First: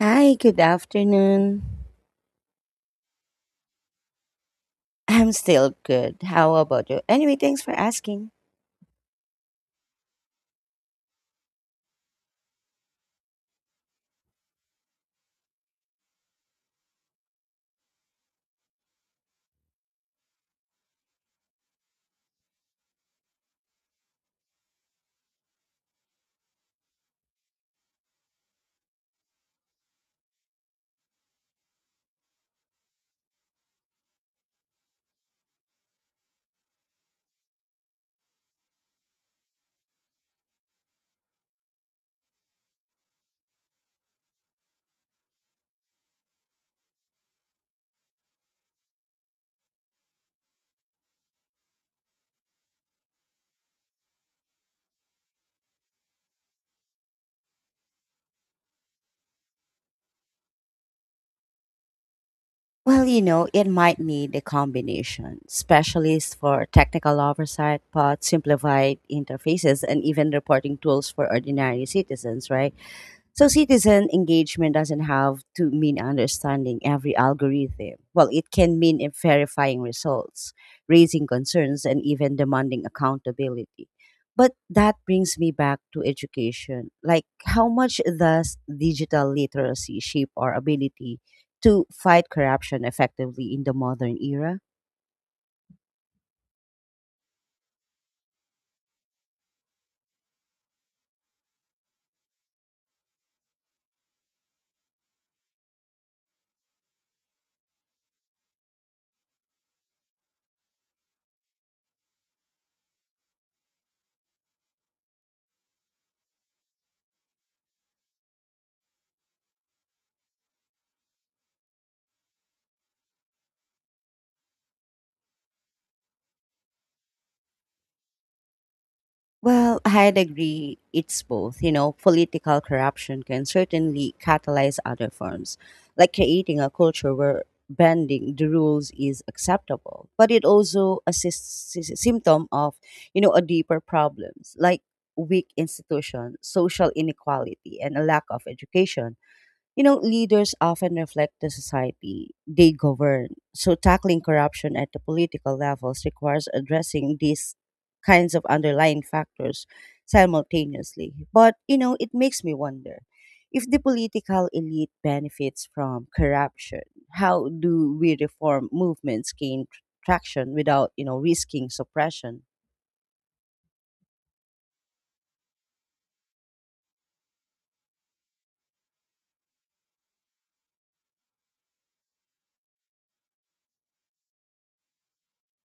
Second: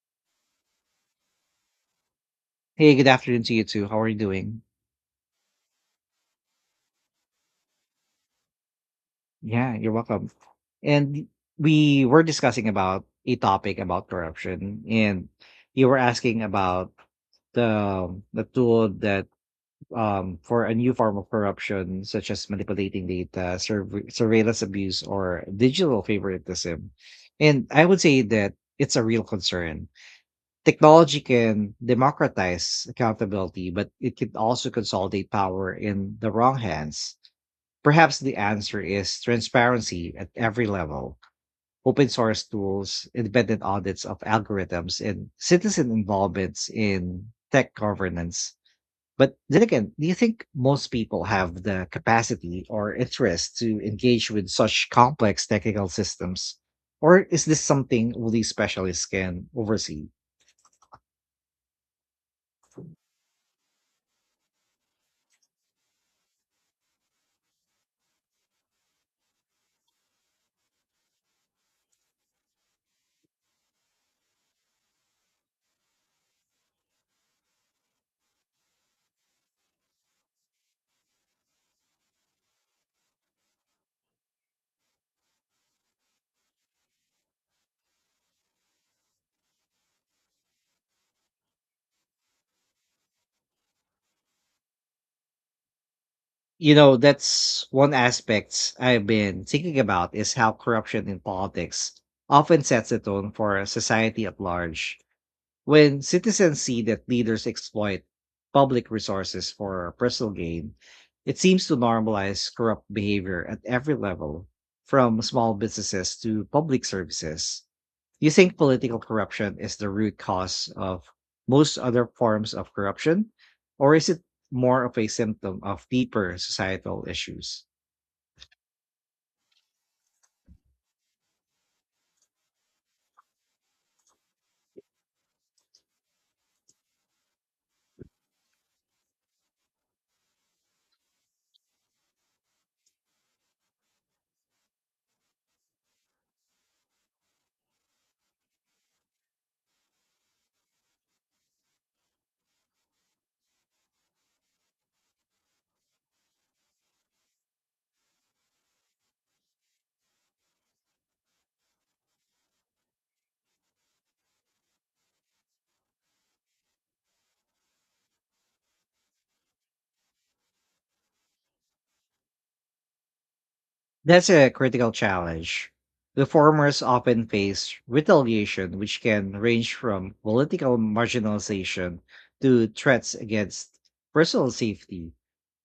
Hi, good afternoon. Hey, good afternoon to you too. How are you doing? I'm still good. How about you? Anyway, thanks for asking. Yeah, you're welcome. And we were discussing about a topic about corruption, and you were asking about the tool that for a new form of corruption, such as manipulating data, surveillance abuse, or digital favoritism. And I would say that it's a real concern. Technology can democratize accountability, but it can also consolidate power in the wrong hands. Perhaps the answer is transparency at every level, open source tools, independent audits of algorithms, and citizen involvements in tech governance. But then again, do you think most people have the capacity or interest to engage with such complex technical systems? Or is this something only specialists can oversee? Well, it might need a combination. Specialists for technical oversight, but simplified interfaces, and even reporting tools for ordinary citizens, right? So citizen engagement doesn't have to mean understanding every algorithm. Well, it can mean in verifying results, raising concerns, and even demanding accountability. But that brings me back to education. Like, how much does digital literacy shape our ability to fight corruption effectively in the modern era? You know, that's one aspect I've been thinking about is how corruption in politics often sets the tone for society at large. When citizens see that leaders exploit public resources for personal gain, it seems to normalize corrupt behavior at every level, from small businesses to public services. Do you think political corruption is the root cause of most other forms of corruption, or is it more of a symptom of deeper societal issues? Well, I'd agree it's both. Political corruption can certainly catalyze other forms, like creating a culture where bending the rules is acceptable. But it also assists is a symptom of, a deeper problems like weak institutions, social inequality, and a lack of education. Leaders often reflect the society they govern. So tackling corruption at the political levels requires addressing these kinds of underlying factors simultaneously. But, it makes me wonder if the political elite benefits from corruption, how do we reform movements gain traction without, risking suppression? That's a critical challenge. Reformers often face retaliation, which can range from political marginalization to threats against personal safety.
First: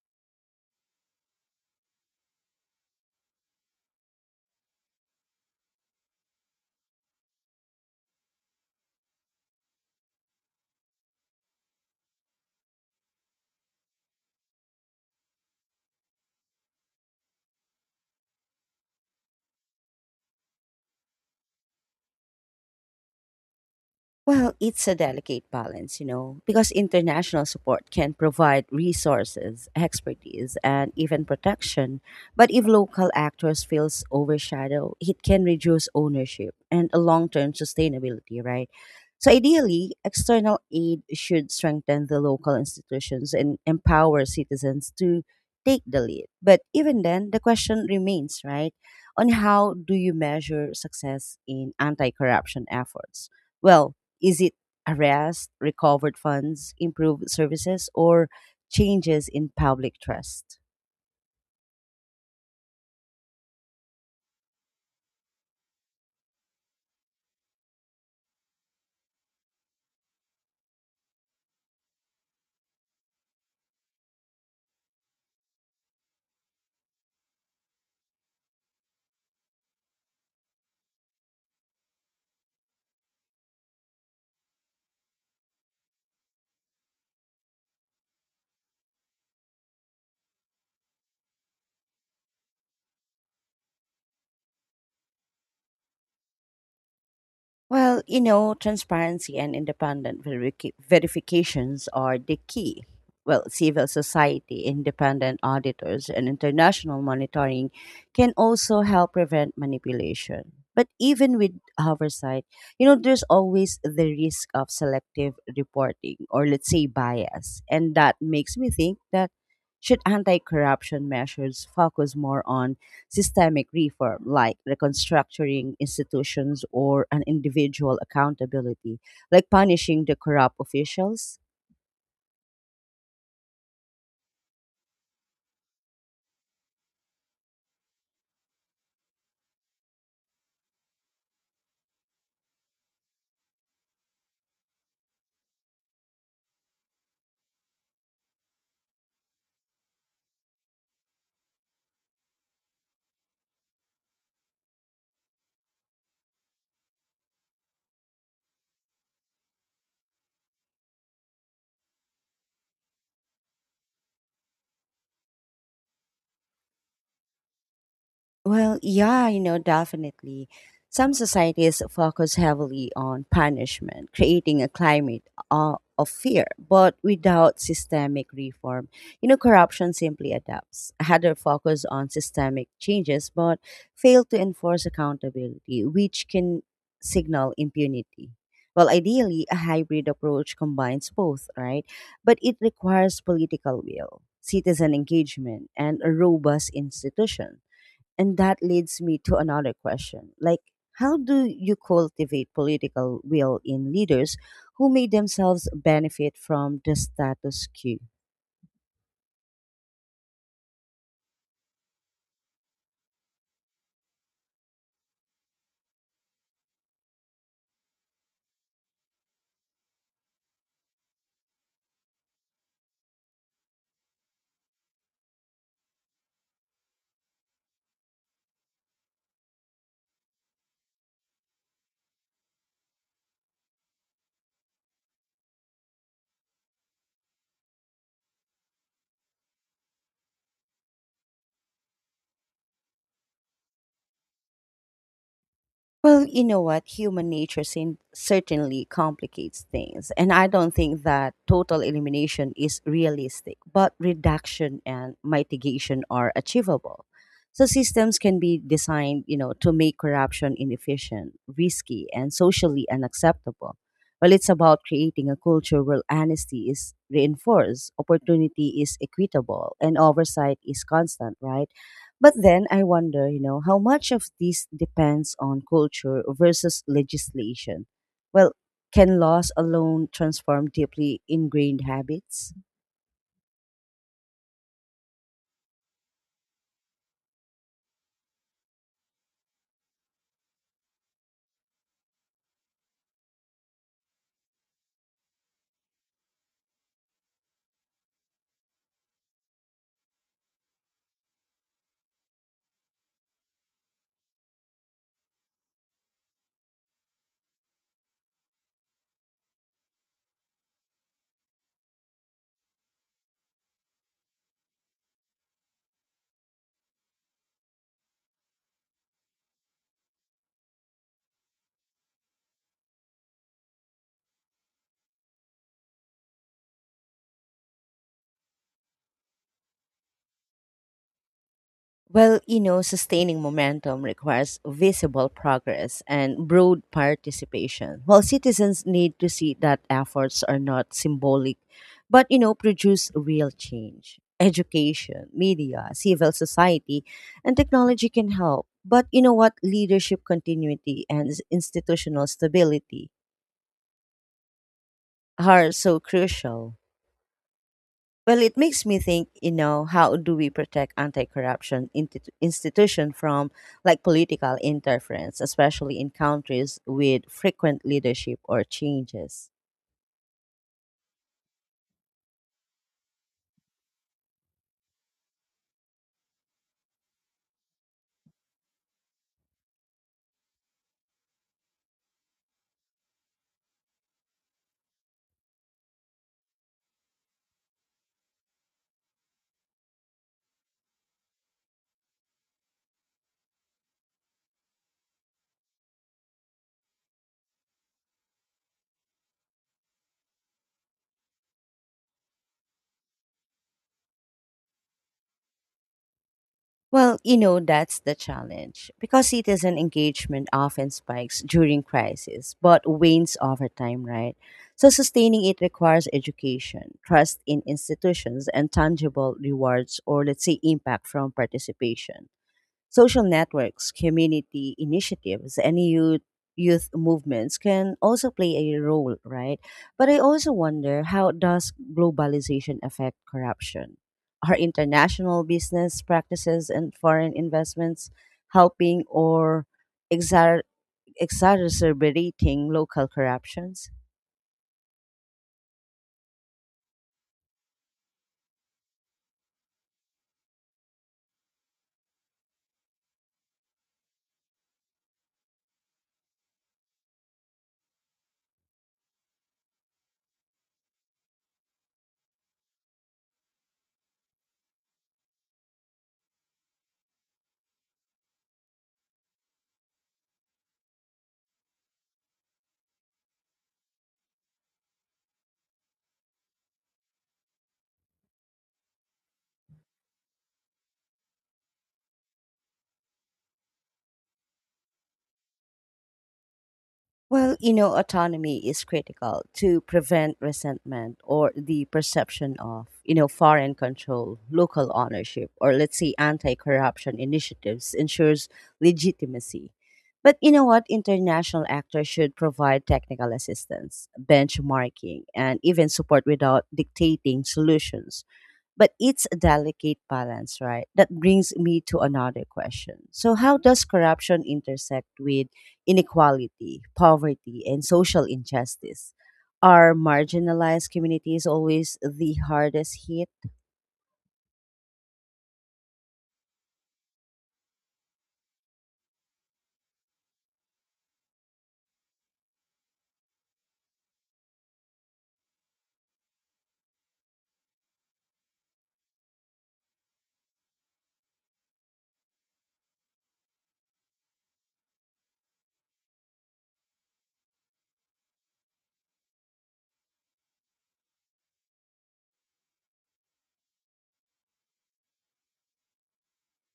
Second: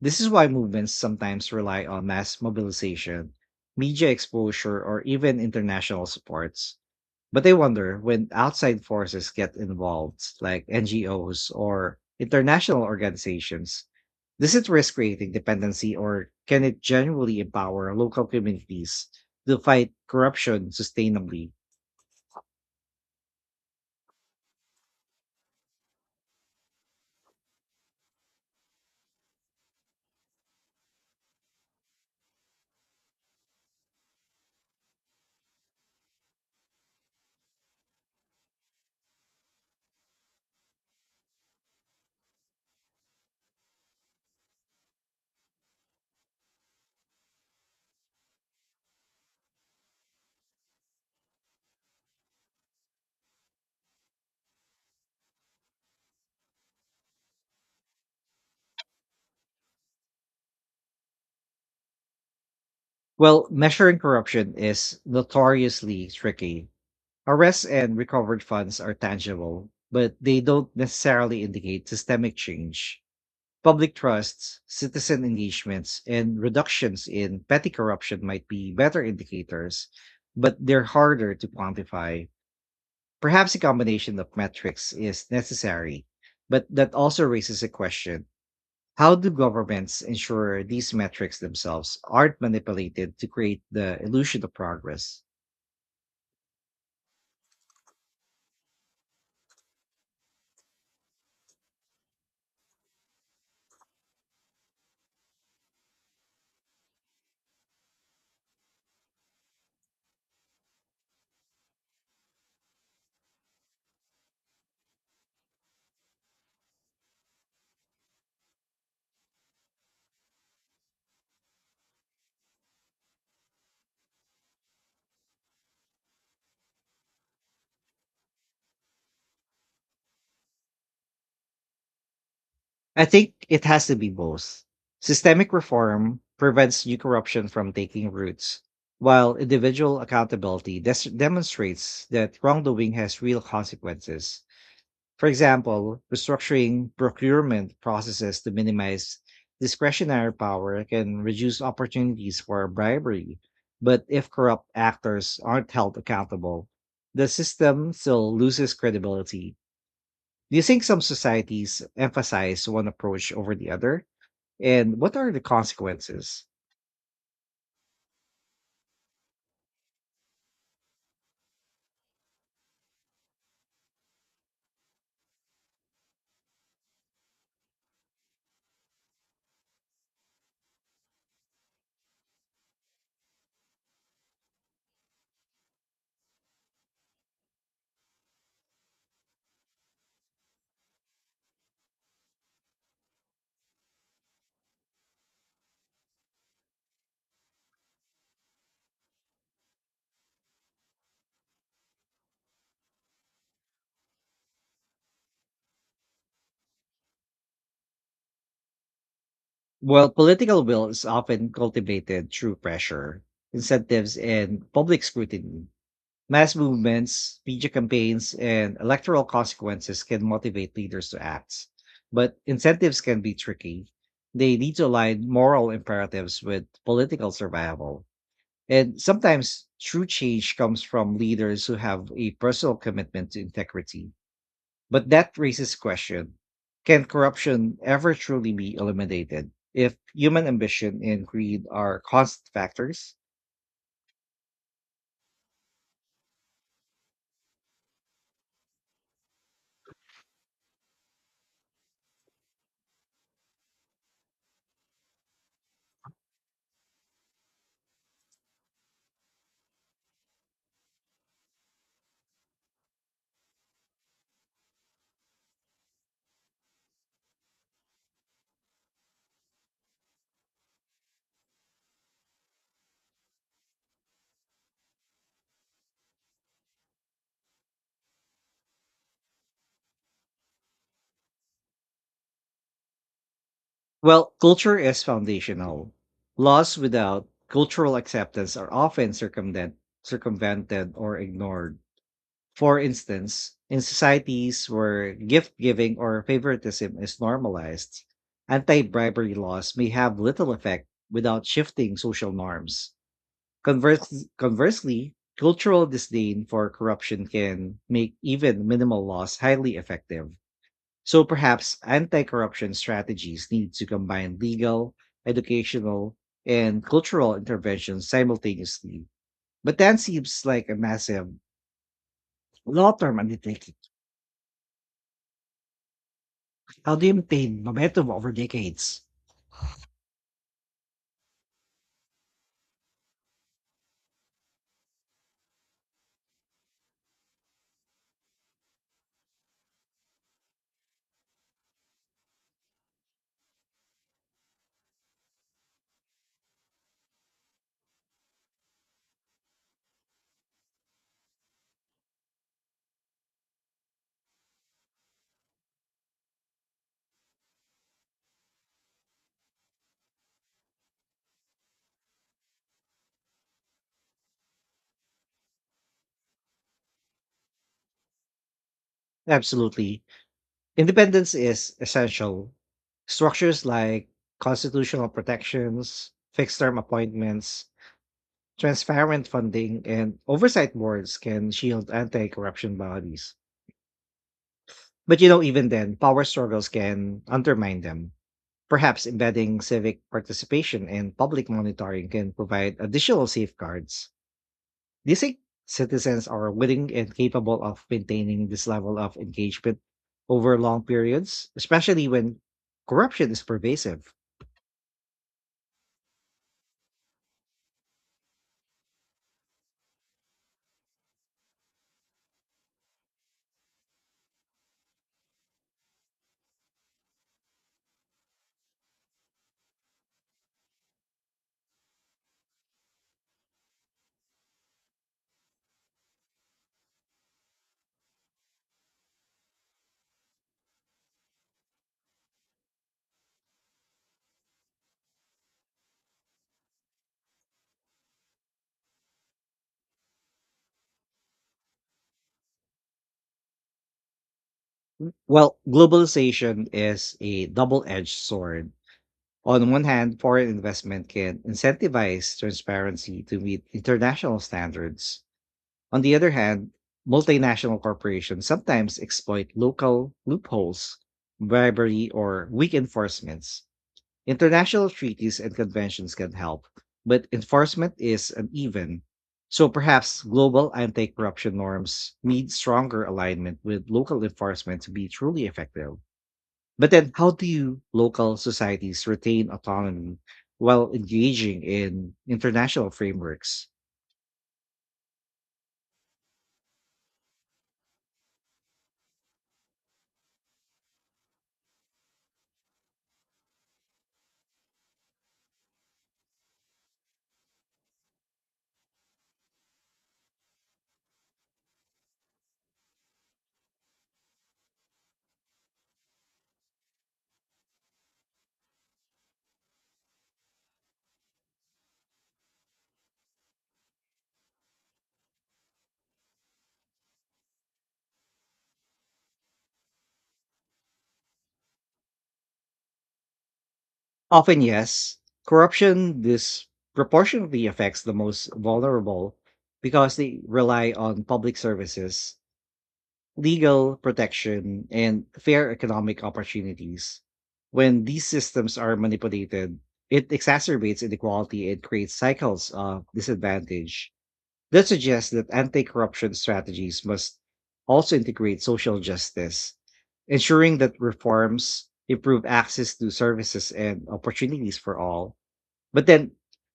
This is why movements sometimes rely on mass mobilization, media exposure, or even international supports. But I wonder when outside forces get involved, like NGOs or international organizations, does it risk creating dependency, or can it genuinely empower local communities to fight corruption sustainably? Well, it's a delicate balance, because international support can provide resources, expertise, and even protection. But if local actors feels overshadowed, it can reduce ownership and a long-term sustainability, right? So ideally, external aid should strengthen the local institutions and empower citizens to take the lead. But even then, the question remains, right, on how do you measure success in anti-corruption efforts? Well, is it arrest, recovered funds, improved services, or changes in public trust? Well, measuring corruption is notoriously tricky. Arrests and recovered funds are tangible, but they don't necessarily indicate systemic change. Public trusts, citizen engagements, and reductions in petty corruption might be better indicators, but they're harder to quantify. Perhaps a combination of metrics is necessary, but that also raises a question. How do governments ensure these metrics themselves aren't manipulated to create the illusion of progress? Well, transparency and independent verifications are the key. Well, civil society, independent auditors, and international monitoring can also help prevent manipulation. But even with oversight, there's always the risk of selective reporting or, let's say, bias. And that makes me think that should anti corruption measures focus more on systemic reform, like reconstructuring institutions or an individual accountability, like punishing the corrupt officials? I think it has to be both. Systemic reform prevents new corruption from taking roots, while individual accountability demonstrates that wrongdoing has real consequences. For example, restructuring procurement processes to minimize discretionary power can reduce opportunities for bribery. But if corrupt actors aren't held accountable, the system still loses credibility. Do you think some societies emphasize one approach over the other? And what are the consequences? Well, yeah, definitely. Some societies focus heavily on punishment, creating a climate of fear. But without systemic reform, corruption simply adapts. Other focus on systemic changes, but fail to enforce accountability, which can signal impunity. Well, ideally, a hybrid approach combines both, right? But it requires political will, citizen engagement, and a robust institution and that leads me to another question. Like, how do you cultivate political will in leaders who may themselves benefit from the status quo? Well, political will is often cultivated through pressure, incentives, and public scrutiny. Mass movements, media campaigns, and electoral consequences can motivate leaders to act. But incentives can be tricky. They need to align moral imperatives with political survival. And sometimes true change comes from leaders who have a personal commitment to integrity. But that raises question. Can corruption ever truly be eliminated if human ambition and greed are constant factors? Well, you know what? Human nature certainly complicates things. And I don't think that total elimination is realistic, but reduction and mitigation are achievable. So systems can be designed, to make corruption inefficient, risky, and socially unacceptable. Well, it's about creating a culture where honesty is reinforced, opportunity is equitable, and oversight is constant, right? But then I wonder, how much of this depends on culture versus legislation? Well, can laws alone transform deeply ingrained habits? Well, culture is foundational. Laws without cultural acceptance are often circumvented or ignored. For instance, in societies where gift giving or favoritism is normalized, anti bribery laws may have little effect without shifting social norms. Conversely, cultural disdain for corruption can make even minimal laws highly effective. So perhaps anti corruption strategies need to combine legal, educational, and cultural interventions simultaneously. But that seems like a massive long term undertaking. How do you maintain momentum over decades? Well, sustaining momentum requires visible progress and broad participation. While citizens need to see that efforts are not symbolic, but, produce real change. Education, media, civil society, and technology can help. But you know what? Leadership continuity and institutional stability are so crucial. Well, it makes me think, how do we protect anti-corruption institution from like political interference, especially in countries with frequent leadership or changes? Absolutely. Independence is essential. Structures like constitutional protections, fixed term appointments, transparent funding and oversight boards can shield anti-corruption bodies. But you know, even then, power struggles can undermine them. Perhaps embedding civic participation and public monitoring can provide additional safeguards. Do you think citizens are willing and capable of maintaining this level of engagement over long periods, especially when corruption is pervasive? Well, that's the challenge because citizen engagement often spikes during crisis but wanes over time, right? So sustaining it requires education, trust in institutions, and tangible rewards or let's say impact from participation. Social networks, community initiatives, and youth movements can also play a role, right? But I also wonder how does globalization affect corruption? Are international business practices and foreign investments helping or exar- exacerbating local corruptions? Well, globalization is a double edged sword. On one hand, foreign investment can incentivize transparency to meet international standards. On the other hand, multinational corporations sometimes exploit local loopholes, bribery, or weak enforcements. International treaties and conventions can help, but enforcement is uneven. So perhaps global anti corruption norms need stronger alignment with local enforcement to be truly effective. But then, how do you local societies retain autonomy while engaging in international frameworks? Well, autonomy is critical to prevent resentment or the perception of, foreign control, local ownership, or let's say anti corruption initiatives ensures legitimacy. But you know what? International actors should provide technical assistance, benchmarking, and even support without dictating solutions but it's a delicate balance, right? That brings me to another question. So, how does corruption intersect with inequality, poverty, and social injustice? Are marginalized communities always the hardest hit? Often, yes, corruption disproportionately affects the most vulnerable because they rely on public services, legal protection, and fair economic opportunities. When these systems are manipulated, it exacerbates inequality and creates cycles of disadvantage. That suggests that anti-corruption strategies must also integrate social justice, ensuring that reforms improve access to services and opportunities for all. But then,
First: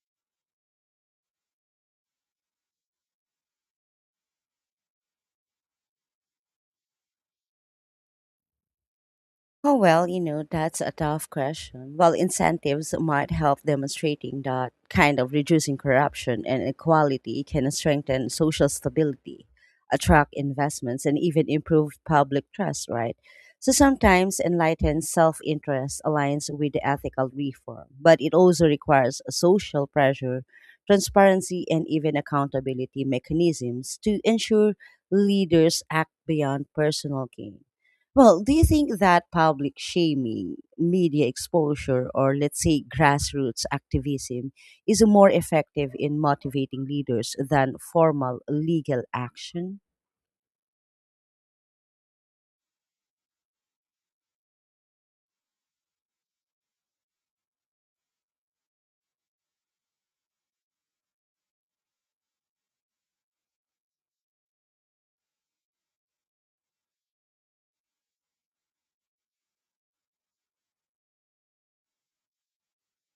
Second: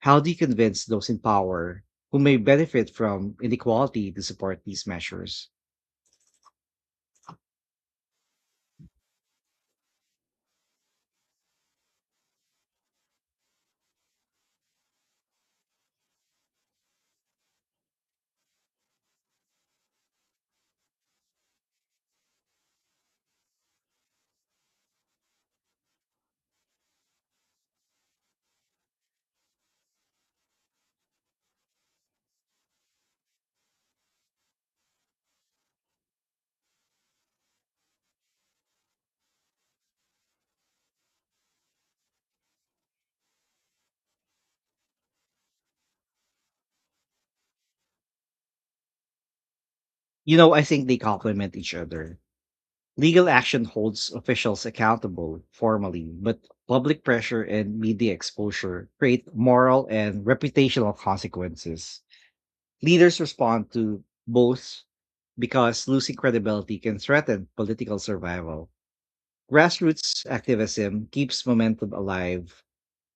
how do you convince those in power who may benefit from inequality to support these measures? Oh, well, that's a tough question. Well, incentives might help demonstrating that kind of reducing corruption and inequality can strengthen social stability, attract investments, and even improve public trust, right? So sometimes enlightened self interest aligns with the ethical reform, but it also requires a social pressure, transparency, and even accountability mechanisms to ensure leaders act beyond personal gain. Well, do you think that public shaming, media exposure, or let's say grassroots activism is more effective in motivating leaders than formal legal action? You know, I think they complement each other. Legal action holds officials accountable formally, but public pressure and media exposure create moral and reputational consequences. Leaders respond to both because losing credibility can threaten political survival. Grassroots activism keeps momentum alive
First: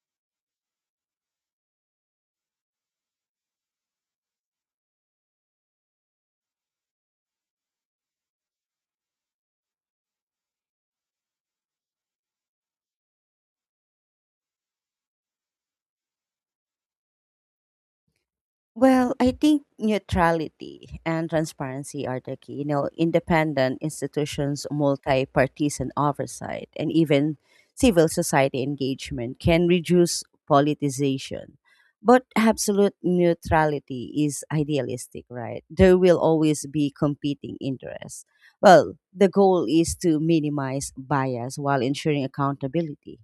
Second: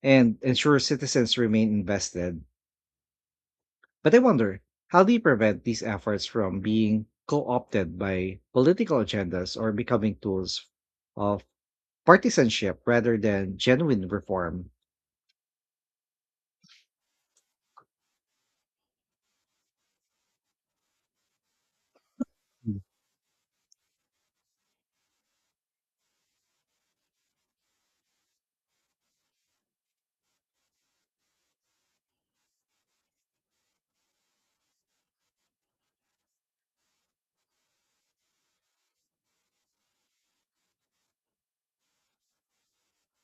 and ensures citizens remain invested. But I wonder, how do you prevent these efforts from being co opted by political agendas or becoming tools of partisanship rather than genuine reform? Well, I think neutrality and transparency are the key. Mm. Independent institutions, multi partisan oversight, and even civil society engagement can reduce politicization. But absolute neutrality is idealistic, right? There will always be competing interests. Well, the goal is to minimize bias while ensuring accountability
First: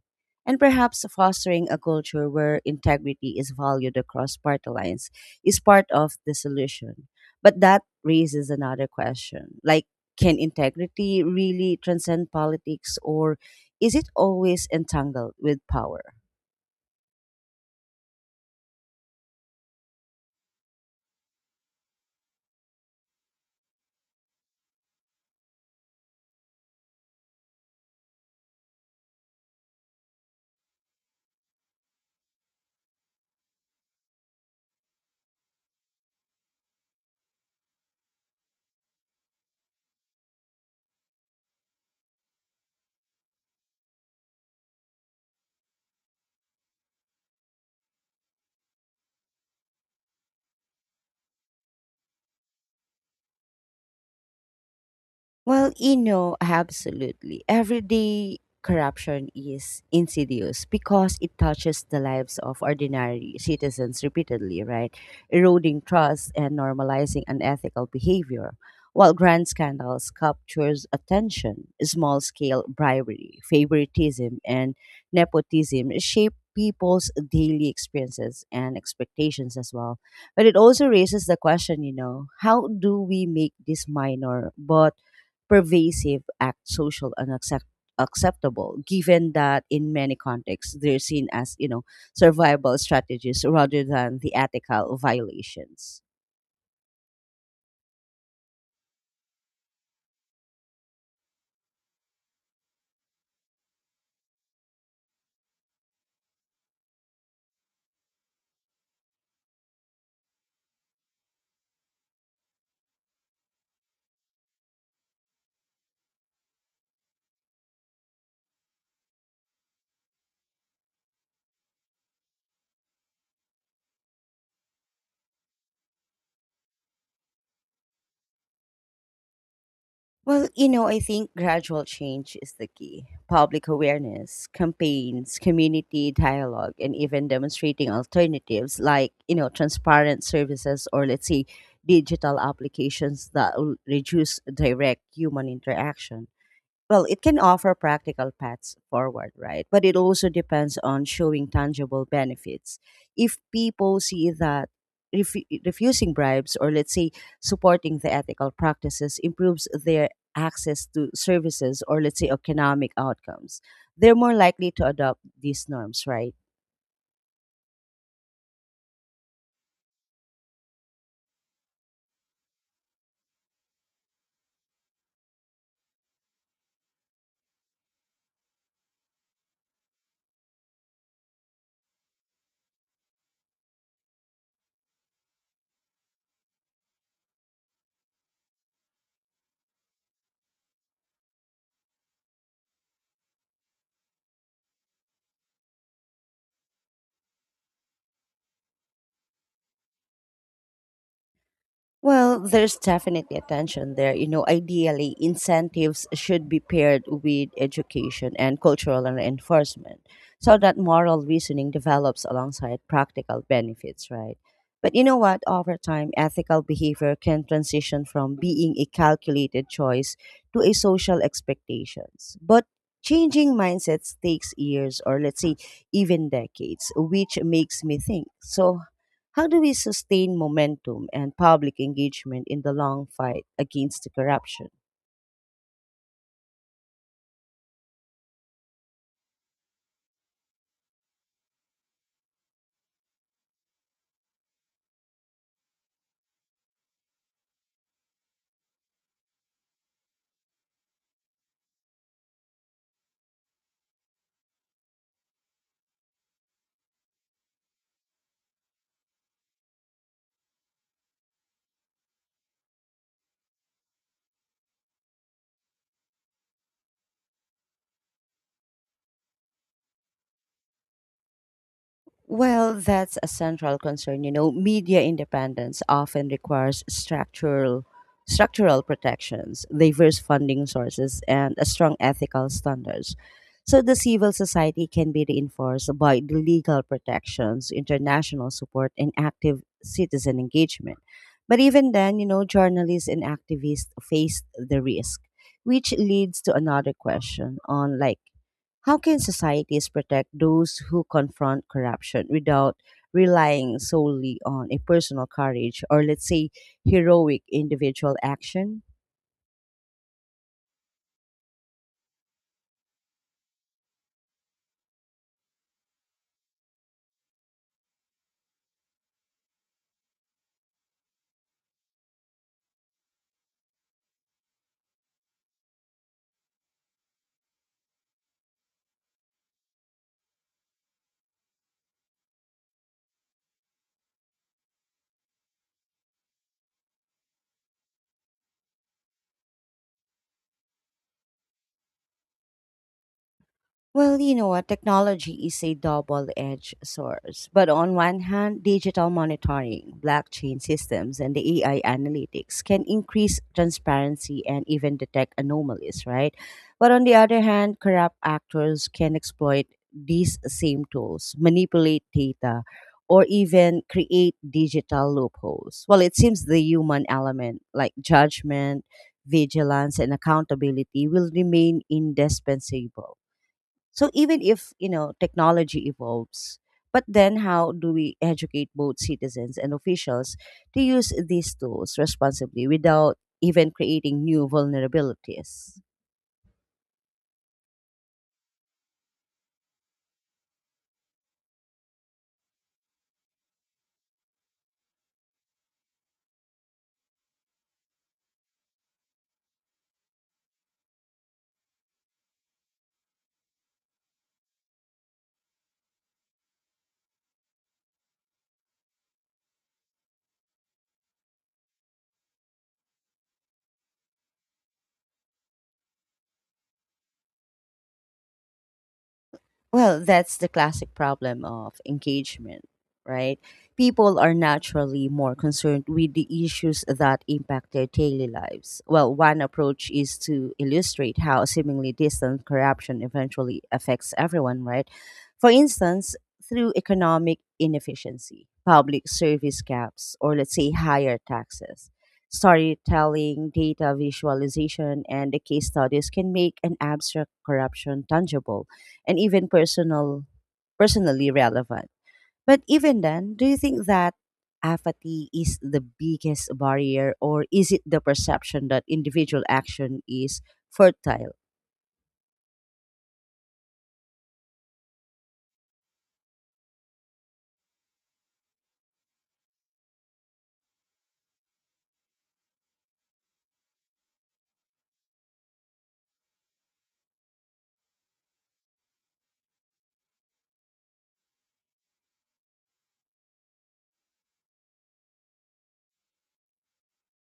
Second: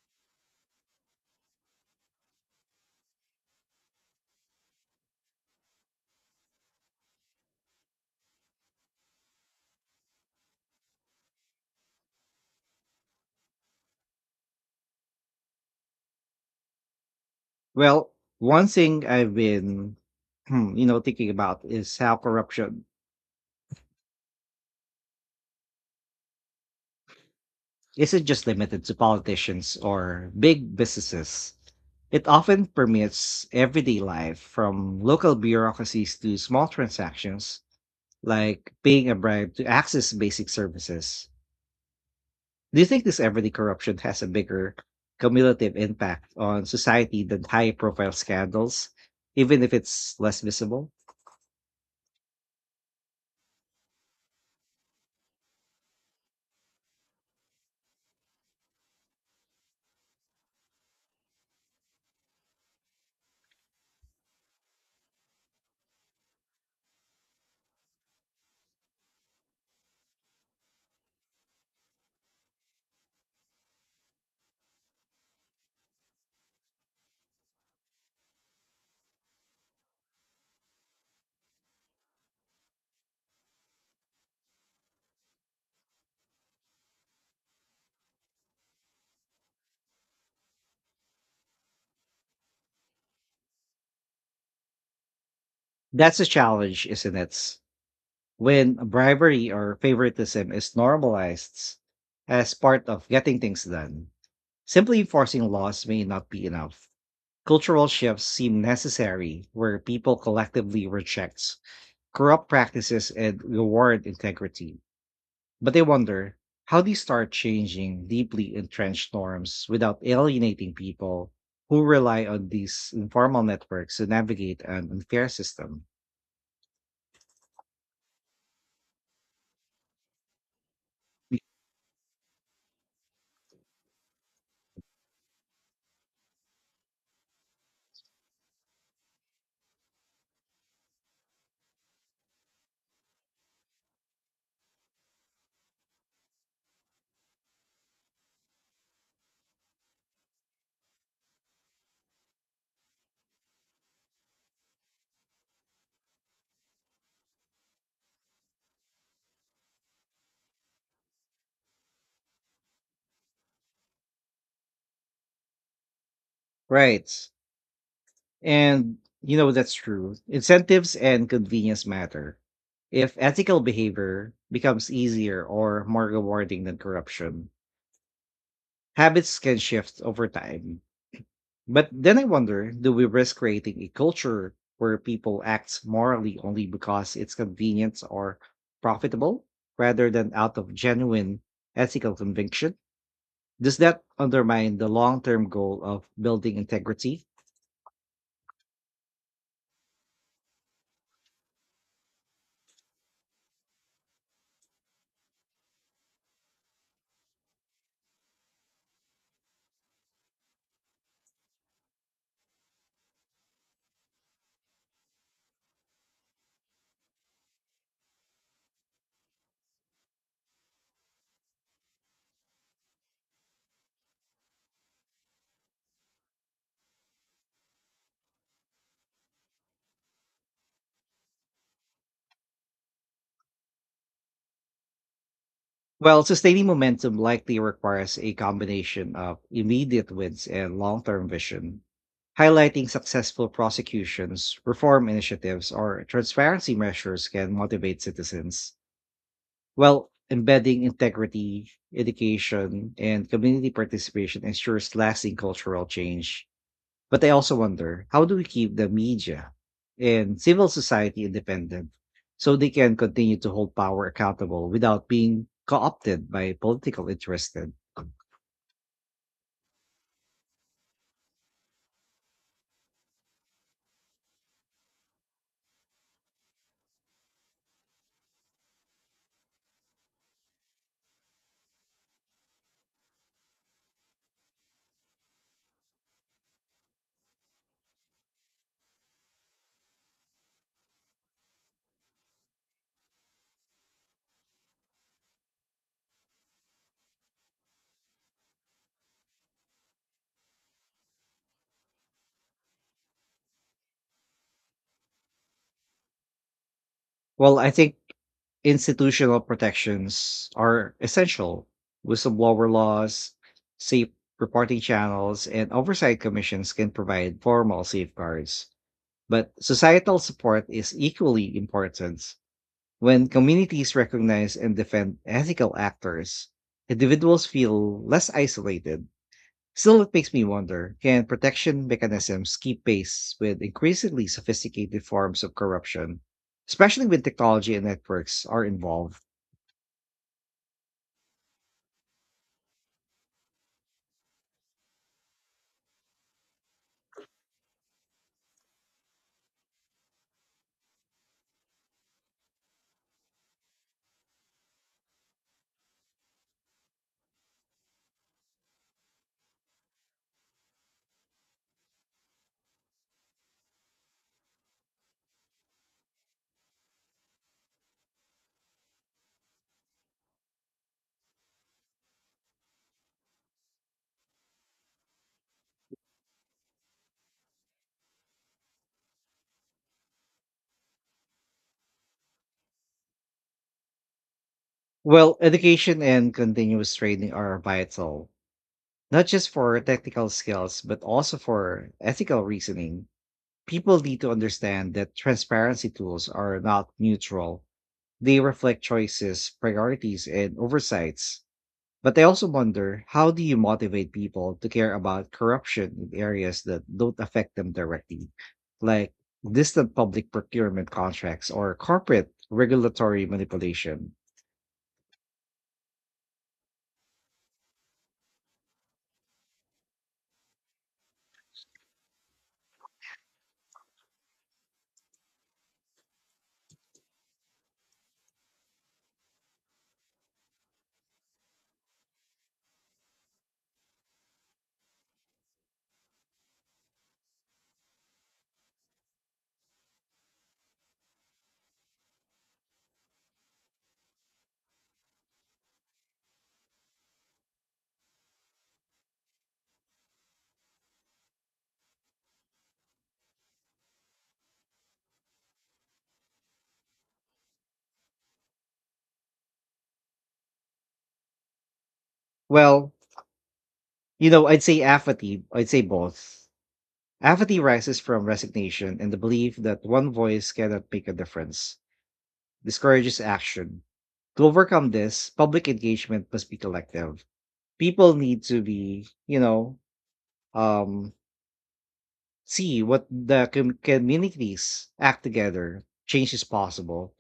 and perhaps fostering a culture where integrity is valued across party lines is part of the solution. But that raises another question like, can integrity really transcend politics, or is it always entangled with power? Well, one thing I've been, thinking about is how corruption isn't just limited to politicians or big businesses. It often permeates everyday life from local bureaucracies to small transactions like paying a bribe to access basic services. Do you think this everyday corruption has a bigger cumulative impact on society than high profile scandals, even if it's less visible? Well, absolutely. Everyday corruption is insidious because it touches the lives of ordinary citizens repeatedly, right? Eroding trust and normalizing unethical behavior. While grand scandals captures attention, small-scale bribery, favoritism, and nepotism shape people's daily experiences and expectations as well. But it also raises the question, how do we make these minor but pervasive act social acceptable given that in many contexts they're seen as survival strategies rather than the ethical violations That's a challenge, isn't it? When bribery or favoritism is normalized as part of getting things done. Simply forcing laws may not be enough. Cultural shifts seem necessary where people collectively reject corrupt practices and reward integrity. But I wonder how do you start changing deeply entrenched norms without alienating people who rely on these informal networks to navigate an unfair system? well I think gradual change is the key public awareness campaigns community dialogue and even demonstrating alternatives like transparent services or let's say digital applications that will reduce direct human interaction well, it can offer practical paths forward, right? But it also depends on showing tangible benefits. If people see that refusing bribes or, let's say, supporting the ethical practices improves their access to services or, let's say, economic outcomes, they're more likely to adopt these norms, right? Right. And you know that's true. Incentives and convenience matter. If ethical behavior becomes easier or more rewarding than corruption, habits can shift over time. But then I wonder do we risk creating a culture where people act morally only because it's convenient or profitable rather than out of genuine ethical conviction? Does that undermine the long term goal of building integrity? Well, there's definitely a tension there. Ideally, incentives should be paired with education and cultural enforcement so that moral reasoning develops alongside practical benefits, right? But you know what? Over time, ethical behavior can transition from being a calculated choice to a social expectations. But changing mindsets takes years or let's say even decades, which makes me think. So how do we sustain momentum and public engagement in the long fight against the corruption? Well, sustaining momentum likely requires a combination of immediate wins and long term vision. Highlighting successful prosecutions, reform initiatives, or transparency measures can motivate citizens, while embedding integrity, education, and community participation ensures lasting cultural change. But I also wonder how do we keep the media and civil society independent so they can continue to hold power accountable without being co opted by political interests. Well, that's a central concern. Media independence often requires structural protections, diverse funding sources, and a strong ethical standards. So the civil society can be reinforced by the legal protections, international support, and active citizen engagement. But even then, journalists and activists face the risk, which leads to another question on like how can societies protect those who confront corruption without relying solely on a personal courage or, let's say, heroic Well, I think individual action? institutional protections are essential. Whistleblower laws, safe reporting channels, and oversight commissions can provide formal safeguards. But societal support is equally important. When communities recognize and defend ethical actors, individuals feel less isolated. Still, it makes me wonder can protection mechanisms keep pace with increasingly sophisticated forms of corruption, especially when technology and networks are involved? Well, you know what? Technology is a double edged source. But on one hand, digital monitoring, blockchain systems, and the AI analytics can increase transparency and even detect anomalies, right? But on the other hand, corrupt actors can exploit these same tools, manipulate data, or even create digital loopholes. Well, it seems the human element, like judgment, vigilance, and accountability, will remain indispensable. So even if, technology evolves, but then how do we educate both citizens and officials to use these tools responsibly without even creating new Well, vulnerabilities? education and continuous training are vital, not just for technical skills, but also for ethical reasoning. People need to understand that transparency tools are not neutral. They reflect choices, priorities, and oversights. But I also wonder how do you motivate people to care about corruption in areas that don't affect them directly, like distant public procurement contracts or corporate regulatory manipulation? Well, that's the classic problem of engagement, right? People are naturally more concerned with the issues that impact their daily lives. Well, one approach is to illustrate how seemingly distant corruption eventually affects everyone, right? For instance, through economic inefficiency, public service gaps, or let's say higher taxes. Storytelling, data visualization, and the case studies can make an abstract corruption tangible and even personally relevant. But even then, do you think that apathy is the biggest barrier or is it the perception that individual action is fertile? Well, you know, I'd say both. Apathy rises from resignation and the belief that one voice cannot make a difference, discourages action. To overcome this, public engagement must be collective. People need to be, um, see what the communities act together. Change is possible.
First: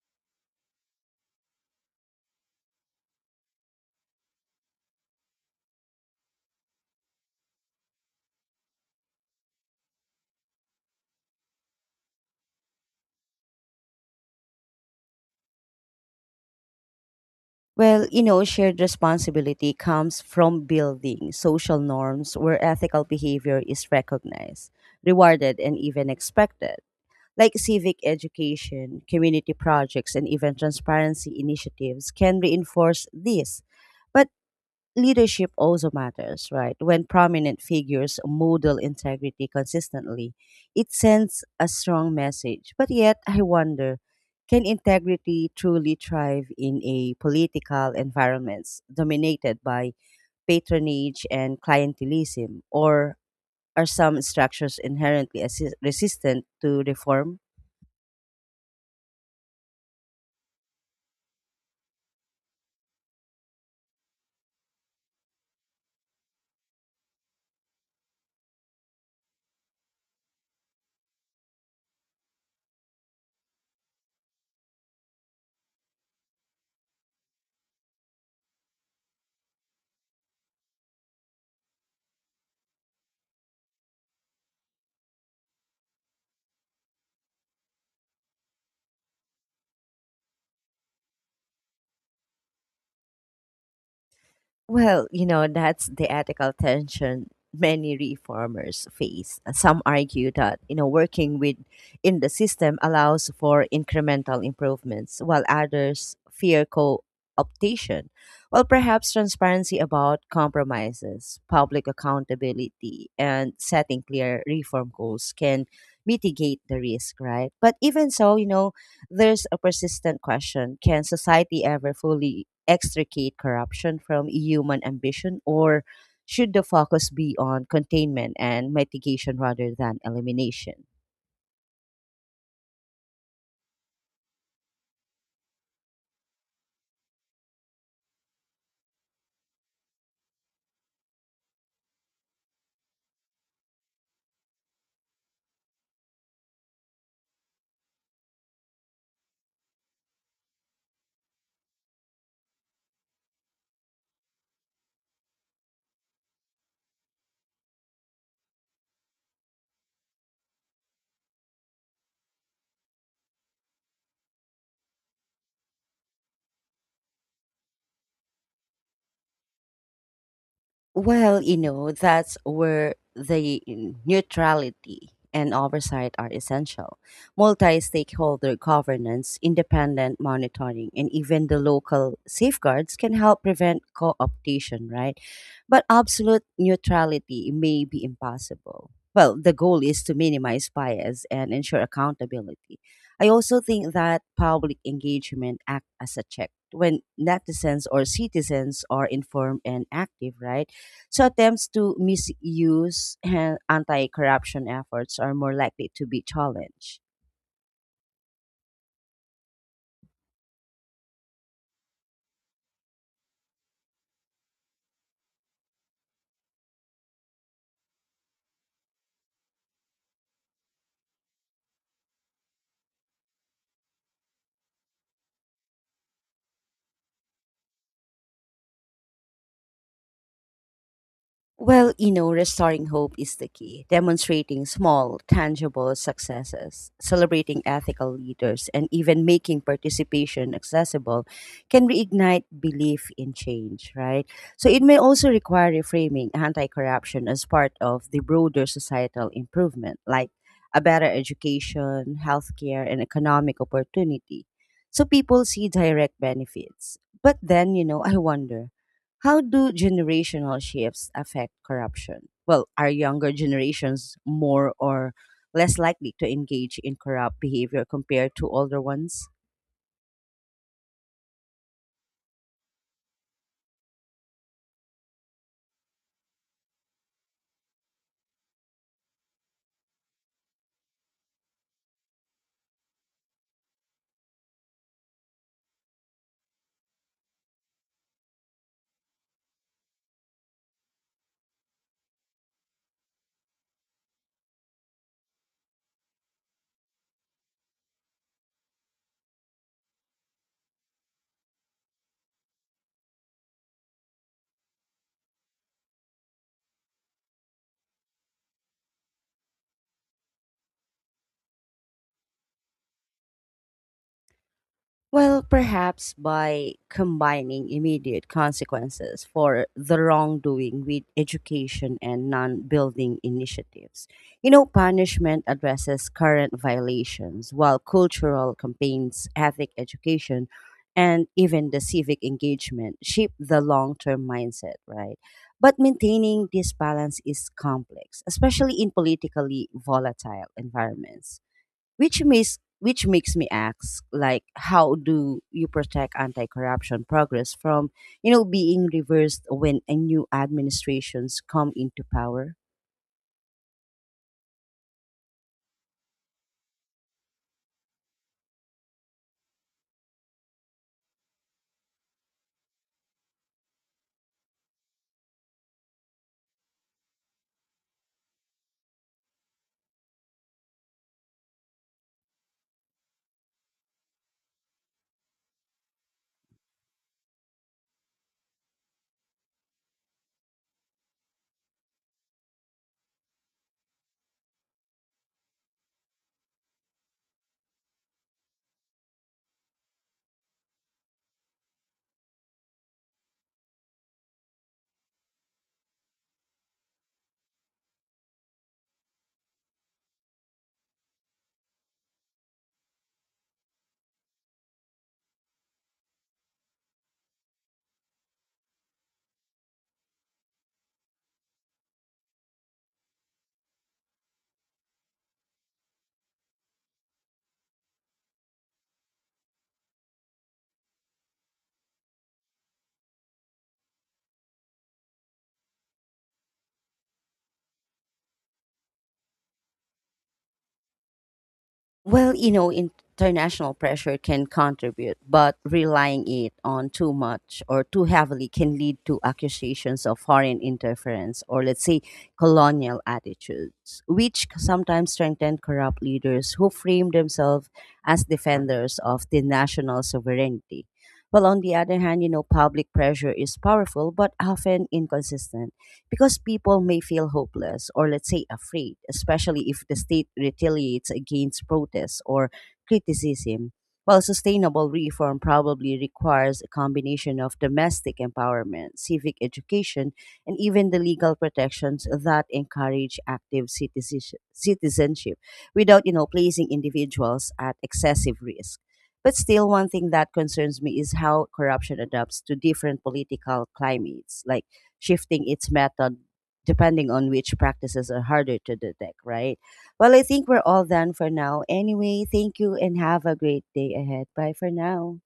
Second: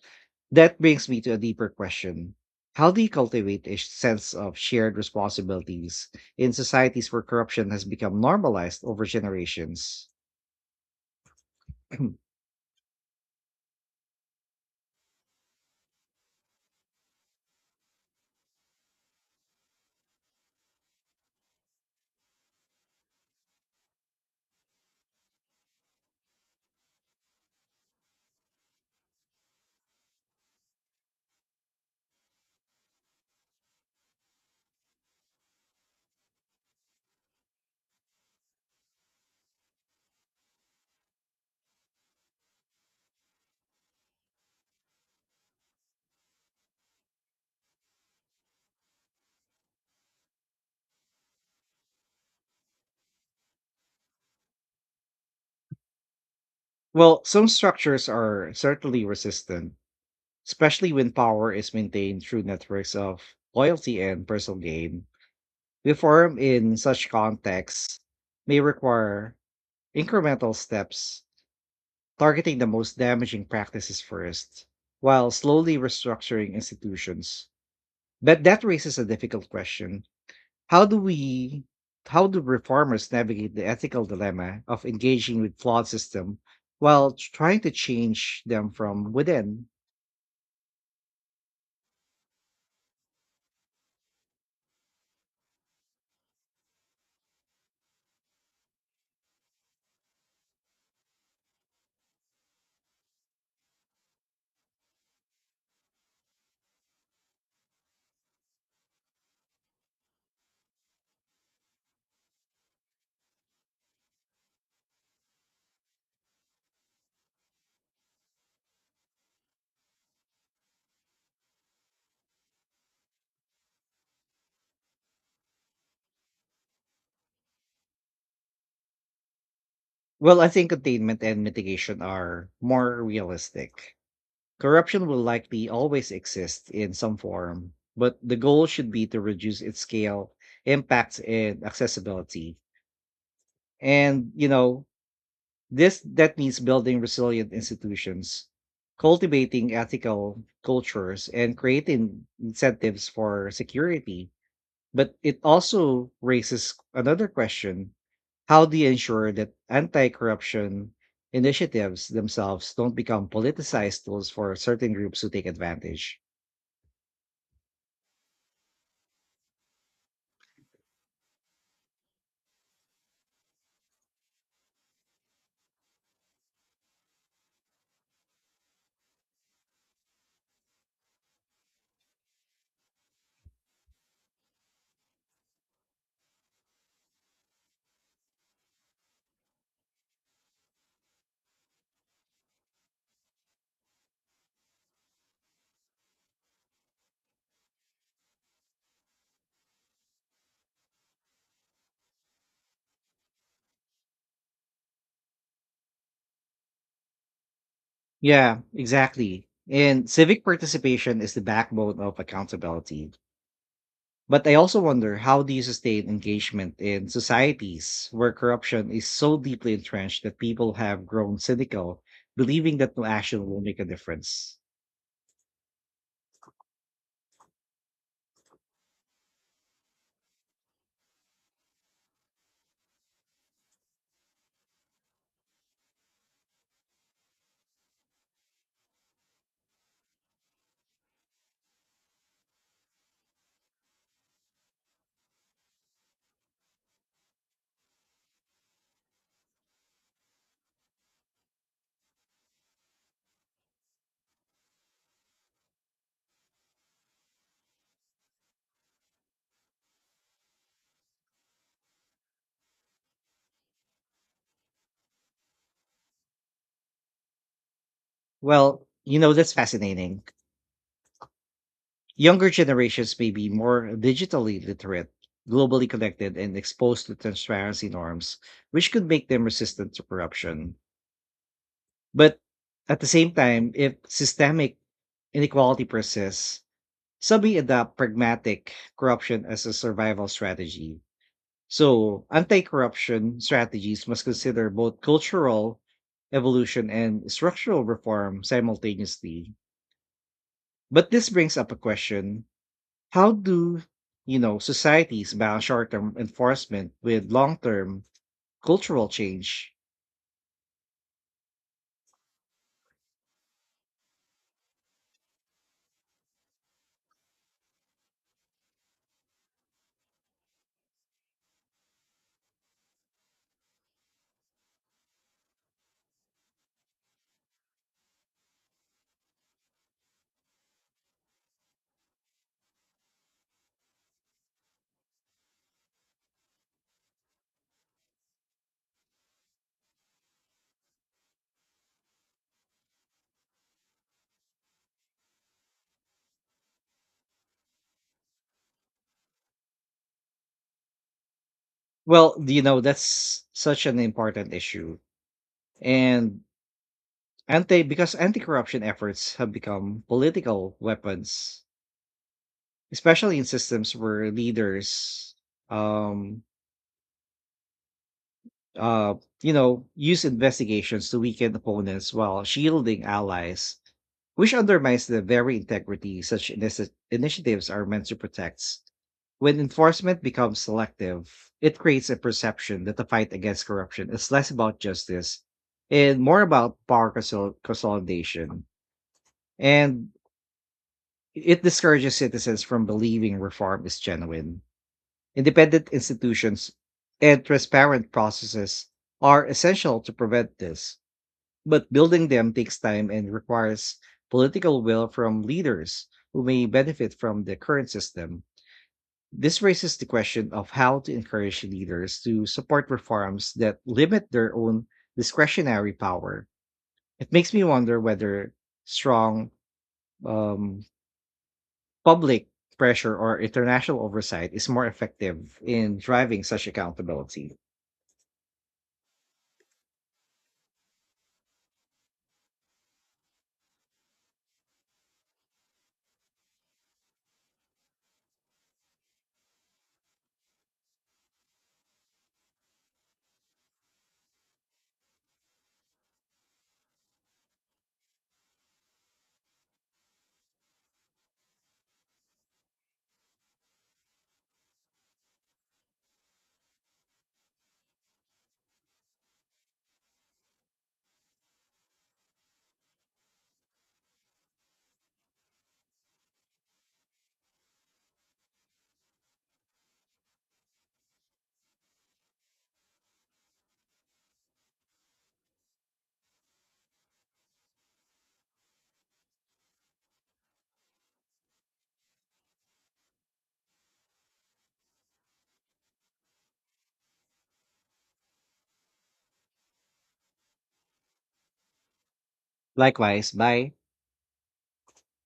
That brings me to a deeper question. How do you cultivate a sense of shared responsibilities in societies where corruption has become normalized over generations? Well, shared responsibility comes from building social norms where ethical behavior is recognized, rewarded, and even expected. Like civic education, community projects, and even transparency initiatives can reinforce this. But leadership also matters, right? When prominent figures model integrity consistently, it sends a strong message. But yet, I wonder can integrity truly thrive in a political environment dominated by patronage and clientelism? Or are some structures inherently resistant to Well, reform? some structures are certainly resistant, especially when power is maintained through networks of loyalty and personal gain. Reform in such contexts may require incremental steps, targeting the most damaging practices first, while slowly restructuring institutions. But that raises a difficult question. How do we how do reformers navigate the ethical dilemma of engaging with flawed system while trying to change them from within? Well, that's the ethical tension many reformers face. Some argue that, working with in the system allows for incremental improvements, while others fear co-optation. Well, perhaps transparency about compromises, public accountability, and setting clear reform goals can mitigate the risk, right? But even so, there's a persistent question, can society ever fully extricate corruption from human ambition, or should the focus be on containment and mitigation rather than Well, I think elimination? containment and mitigation are more realistic. Corruption will likely always exist in some form, but the goal should be to reduce its scale, impact, and accessibility. And, you know, this that means building resilient institutions, cultivating ethical cultures, and creating incentives for security. But it also raises another question. How do you ensure that anti-corruption initiatives themselves don't become politicized tools for certain groups who take advantage? Well, that's where the neutrality and oversight are essential. Multi stakeholder governance, independent monitoring, and even the local safeguards can help prevent co optation, right? But absolute neutrality may be impossible. Well, the goal is to minimize bias and ensure accountability. I also think that public engagement act as a check when netizens or citizens are informed and active, right? So attempts to misuse anti-corruption efforts are more likely to be challenged. Yeah, exactly. And civic participation is the backbone of accountability. But I also wonder how do you sustain engagement in societies where corruption is so deeply entrenched that people have grown cynical, believing that no action will make a difference? Well, restoring hope is the key, demonstrating small, tangible successes, celebrating ethical leaders, and even making participation accessible can reignite belief in change, right? So it may also require reframing anti corruption as part of the broader societal improvement, like a better education, healthcare, and economic opportunity. So people see direct benefits. But then, I wonder how do generational shifts affect corruption? Well, are younger generations more or less likely to engage in corrupt behavior compared to older Well, you ones? know, that's fascinating. Younger generations may be more digitally literate, globally connected, and exposed to transparency norms, which could make them resistant to corruption. But at the same time, if systemic inequality persists, some may adopt pragmatic corruption as a survival strategy. So, anti corruption strategies must consider both cultural evolution and structural reform simultaneously. But this brings up a question: how do you know societies balance short-term enforcement with long-term cultural change? Well, perhaps by combining immediate consequences for the wrongdoing with education and non building initiatives. Punishment addresses current violations, while cultural campaigns, ethic education, and even the civic engagement shape the long term mindset, right? But maintaining this balance is complex, especially in politically volatile environments which makes me ask like how do you protect anti-corruption progress from being reversed when a new administrations come into Well, power. you know, that's such an important issue. And Anti because anti-corruption efforts have become political weapons, especially in systems where leaders, um, uh, you know, use investigations to weaken opponents while shielding allies, which undermines the very integrity such initiatives are meant to protect. When enforcement becomes selective, it creates a perception that the fight against corruption is less about justice and more about power consolidation. And it discourages citizens from believing reform is genuine. Independent institutions and transparent processes are essential to prevent this, but building them takes time and requires political will from leaders who may benefit from the current system. This raises the question of how to encourage leaders to support reforms that limit their own discretionary power. It makes me wonder whether strong um, public pressure or international oversight is more effective in driving such accountability. Well, international pressure can contribute, but relying it on too much or too heavily can lead to accusations of foreign interference or, let's say, colonial attitudes, which sometimes strengthen corrupt leaders who frame themselves as defenders of the national sovereignty. Well, on the other hand, public pressure is powerful but often inconsistent because people may feel hopeless or, let's say, afraid, especially if the state retaliates against protests or criticism. While sustainable reform probably requires a combination of domestic empowerment, civic education, and even the legal protections that encourage active citizenship without, placing individuals at excessive risk. But still, one thing that concerns me is how corruption adapts to different political climates. Like shifting its method depending on which practices are harder to detect, right? Well, I think we're all done for now. Anyway, thank you and Likewise, have a great by. day ahead. Bye for now.